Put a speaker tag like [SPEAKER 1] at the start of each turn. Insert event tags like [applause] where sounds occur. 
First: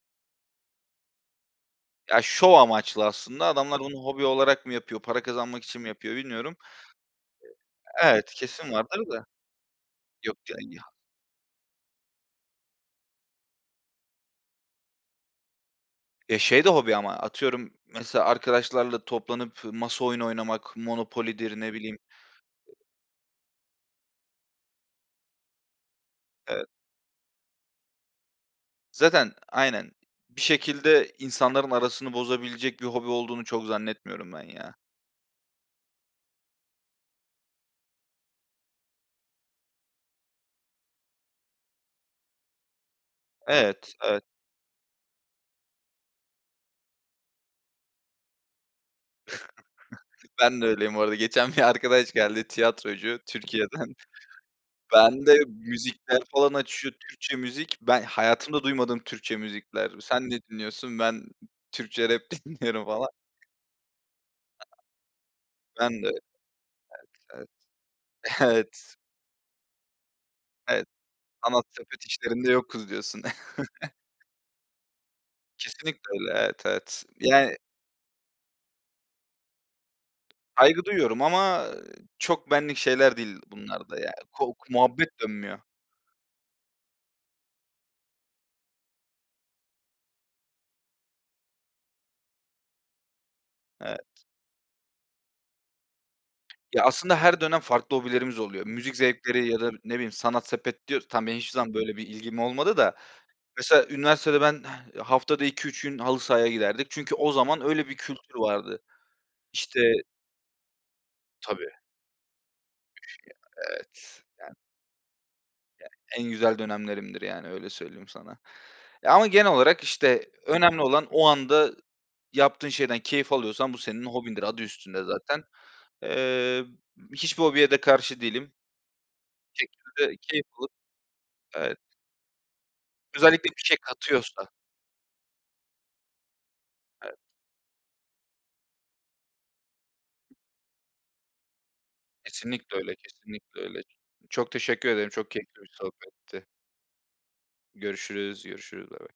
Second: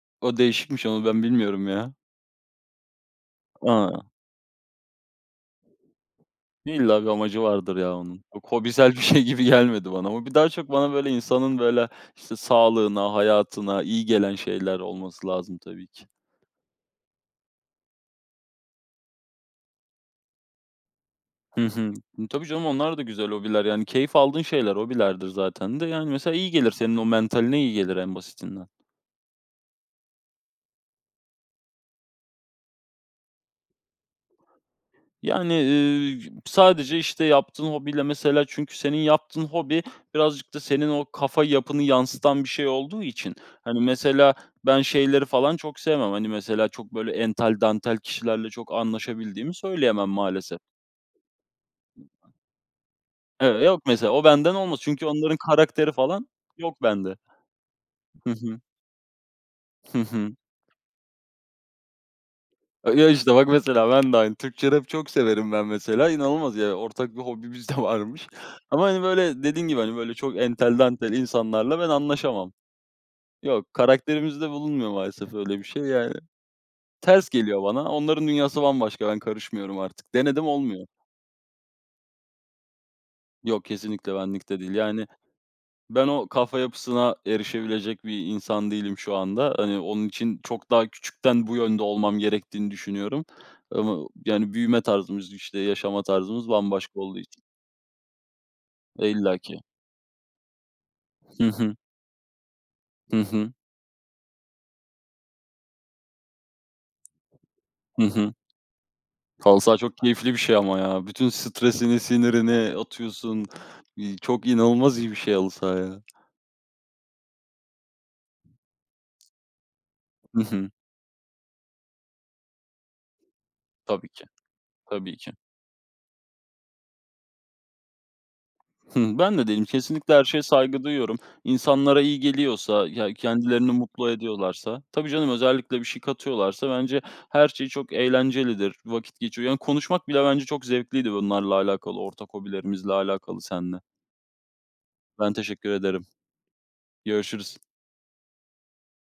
[SPEAKER 1] O, değişikmiş, onu ben bilmiyorum ya.
[SPEAKER 2] Ya, şov amaçlı aslında, adamlar, onu
[SPEAKER 1] A.
[SPEAKER 2] hobi olarak mı yapıyor, para kazanmak için mi yapıyor, bilmiyorum.
[SPEAKER 1] İlla bir amacı vardır ya onun.
[SPEAKER 2] Evet,
[SPEAKER 1] O,
[SPEAKER 2] kesin
[SPEAKER 1] hobisel bir
[SPEAKER 2] vardır
[SPEAKER 1] şey
[SPEAKER 2] da.
[SPEAKER 1] gibi gelmedi bana, ama bir
[SPEAKER 2] Yok
[SPEAKER 1] daha,
[SPEAKER 2] ya.
[SPEAKER 1] çok, bana,
[SPEAKER 2] [unintelligible]
[SPEAKER 1] böyle, insanın, böyle, işte, sağlığına, hayatına iyi gelen şeyler olması lazım tabii ki.
[SPEAKER 2] Ya, şey de hobi ama, atıyorum. Mesela, arkadaşlarla toplanıp, masa oyunu oynamak, Monopoly'dir,
[SPEAKER 1] Hı
[SPEAKER 2] ne
[SPEAKER 1] hı.
[SPEAKER 2] bileyim
[SPEAKER 1] Tabii canım, onlar da güzel hobiler yani, keyif aldığın şeyler, hobilerdir zaten de, yani, mesela iyi
[SPEAKER 2] Evet.
[SPEAKER 1] gelir, senin, o mentaline iyi gelir, en basitinden.
[SPEAKER 2] Zaten, aynen, bir şekilde, insanların arasını bozabilecek bir hobi olduğunu, çok zannetmiyorum ben ya.
[SPEAKER 1] Yani, eee, sadece, işte, yaptığın hobiyle mesela, çünkü, senin yaptığın hobi, birazcık da, senin o kafa yapını yansıtan bir şey olduğu için, hani,
[SPEAKER 2] Evet, evet.
[SPEAKER 1] mesela, ben şeyleri falan çok sevmem. Hani, mesela, çok böyle, ental dantel kişilerle, çok anlaşabildiğimi söyleyemem
[SPEAKER 2] [chuckles]
[SPEAKER 1] maalesef.
[SPEAKER 2] Ben de öyleyim bu arada, geçen bir arkadaş geldi, tiyatrocu,
[SPEAKER 1] Eve Yok,
[SPEAKER 2] Türkiye'den.
[SPEAKER 1] mesela o, benden olmaz. Çünkü, onların
[SPEAKER 2] Bende,
[SPEAKER 1] karakteri
[SPEAKER 2] müzikler
[SPEAKER 1] falan,
[SPEAKER 2] falan
[SPEAKER 1] yok
[SPEAKER 2] açıyor,
[SPEAKER 1] bende.
[SPEAKER 2] Türkçe müzik. Ben
[SPEAKER 1] Hı hı.
[SPEAKER 2] hayatımda duymadığım Türkçe müzikler.
[SPEAKER 1] Hı
[SPEAKER 2] Sen
[SPEAKER 1] hı.
[SPEAKER 2] ne dinliyorsun? Ben Türkçe rap dinliyorum
[SPEAKER 1] A
[SPEAKER 2] falan.
[SPEAKER 1] ya, işte bak, mesela ben de aynı, Türkçe rap çok severim ben
[SPEAKER 2] Ben de,
[SPEAKER 1] mesela, inanılmaz yani, ortak bir
[SPEAKER 2] evet,
[SPEAKER 1] hobimiz de
[SPEAKER 2] evet,
[SPEAKER 1] varmış,
[SPEAKER 2] [chuckles]
[SPEAKER 1] ama,
[SPEAKER 2] evet.
[SPEAKER 1] hani, böyle dediğin gibi, hani, böyle, çok entel
[SPEAKER 2] Evet.
[SPEAKER 1] dantel
[SPEAKER 2] Sanat
[SPEAKER 1] insanlarla, ben
[SPEAKER 2] sepet işlerinde
[SPEAKER 1] anlaşamam.
[SPEAKER 2] yokuz diyorsun.
[SPEAKER 1] Yok,
[SPEAKER 2] [chuckles]
[SPEAKER 1] karakterimizde bulunmuyor maalesef öyle bir şey,
[SPEAKER 2] Kesinlikle
[SPEAKER 1] yani,
[SPEAKER 2] öyle, evet, evet,
[SPEAKER 1] ters
[SPEAKER 2] yani
[SPEAKER 1] geliyor bana, onların dünyası bambaşka, ben karışmıyorum artık, denedim
[SPEAKER 2] Saygı
[SPEAKER 1] olmuyor.
[SPEAKER 2] duyuyorum ama, eee, çok benlik şeyler değil
[SPEAKER 1] Yok,
[SPEAKER 2] bunlar, da
[SPEAKER 1] kesinlikle
[SPEAKER 2] yani
[SPEAKER 1] benlik
[SPEAKER 2] kok
[SPEAKER 1] de değil, yani,
[SPEAKER 2] muhabbet dönmüyor.
[SPEAKER 1] ben o kafa yapısına erişebilecek bir insan değilim şu anda. Hani, onun için, çok daha küçükten, bu yönde olmam gerektiğini düşünüyorum,
[SPEAKER 2] Evet.
[SPEAKER 1] ama, yani, büyüme tarzımız işte, yaşama tarzımız
[SPEAKER 2] Ya,
[SPEAKER 1] bambaşka
[SPEAKER 2] aslında
[SPEAKER 1] olduğu
[SPEAKER 2] her
[SPEAKER 1] için.
[SPEAKER 2] dönem farklı hobilerimiz oluyor. Müzik
[SPEAKER 1] E, illa
[SPEAKER 2] zevkleri, ya
[SPEAKER 1] ki.
[SPEAKER 2] da, ne bileyim, sanat sepet diyoruz. Tamam, benim
[SPEAKER 1] Hı
[SPEAKER 2] hiçbir zaman
[SPEAKER 1] hı.
[SPEAKER 2] böyle bir ilgim olmadı da,
[SPEAKER 1] Hı hı.
[SPEAKER 2] mesela, üniversitede ben haftada 2-3 gün, halı sahaya giderdik. Çünkü, o zaman, öyle bir
[SPEAKER 1] Hı hı.
[SPEAKER 2] kültür vardı.
[SPEAKER 1] Halı saha
[SPEAKER 2] İşte
[SPEAKER 1] çok keyifli bir şey ama ya. Bütün
[SPEAKER 2] Tabii.
[SPEAKER 1] stresini, sinirini
[SPEAKER 2] Üf,
[SPEAKER 1] atıyorsun.
[SPEAKER 2] ya,
[SPEAKER 1] Iıı,
[SPEAKER 2] evet,
[SPEAKER 1] çok
[SPEAKER 2] yani.
[SPEAKER 1] inanılmaz iyi bir şey, halı saha,
[SPEAKER 2] Yani,
[SPEAKER 1] ya.
[SPEAKER 2] en güzel dönemlerimdir yani, öyle söyleyeyim sana, ya ama, genel olarak işte,
[SPEAKER 1] I hı.
[SPEAKER 2] önemli olan, o anda yaptığın şeyden keyif alıyorsan bu senin
[SPEAKER 1] Tabii ki,
[SPEAKER 2] hobindir, adı üstünde
[SPEAKER 1] tabii ki.
[SPEAKER 2] zaten. Eee, hiçbir hobiye de karşı değilim.
[SPEAKER 1] Hı, ben de
[SPEAKER 2] Bir
[SPEAKER 1] değilim. Kesinlikle
[SPEAKER 2] şekilde
[SPEAKER 1] her şeye
[SPEAKER 2] keyif alıp
[SPEAKER 1] saygı duyuyorum.
[SPEAKER 2] Evet.
[SPEAKER 1] İnsanlara iyi geliyorsa ya
[SPEAKER 2] Özellikle, bir
[SPEAKER 1] kendilerini
[SPEAKER 2] şey
[SPEAKER 1] mutlu
[SPEAKER 2] katıyorsa.
[SPEAKER 1] ediyorlarsa Tabii canım, özellikle bir şey katıyorlarsa, bence,
[SPEAKER 2] Evet.
[SPEAKER 1] her şey çok eğlencelidir. Vakit geçiyor. Yani konuşmak bile bence çok zevkliydi bunlarla alakalı, ortak
[SPEAKER 2] Kesinlikle
[SPEAKER 1] hobilerimizle
[SPEAKER 2] öyle,
[SPEAKER 1] alakalı
[SPEAKER 2] kesinlikle
[SPEAKER 1] senle.
[SPEAKER 2] öyle. Çok teşekkür ederim, çok
[SPEAKER 1] Ben
[SPEAKER 2] keyifli
[SPEAKER 1] teşekkür
[SPEAKER 2] bir
[SPEAKER 1] ederim.
[SPEAKER 2] sohbetti.
[SPEAKER 1] Görüşürüz.
[SPEAKER 2] Görüşürüz, görüşürüz, bay bay.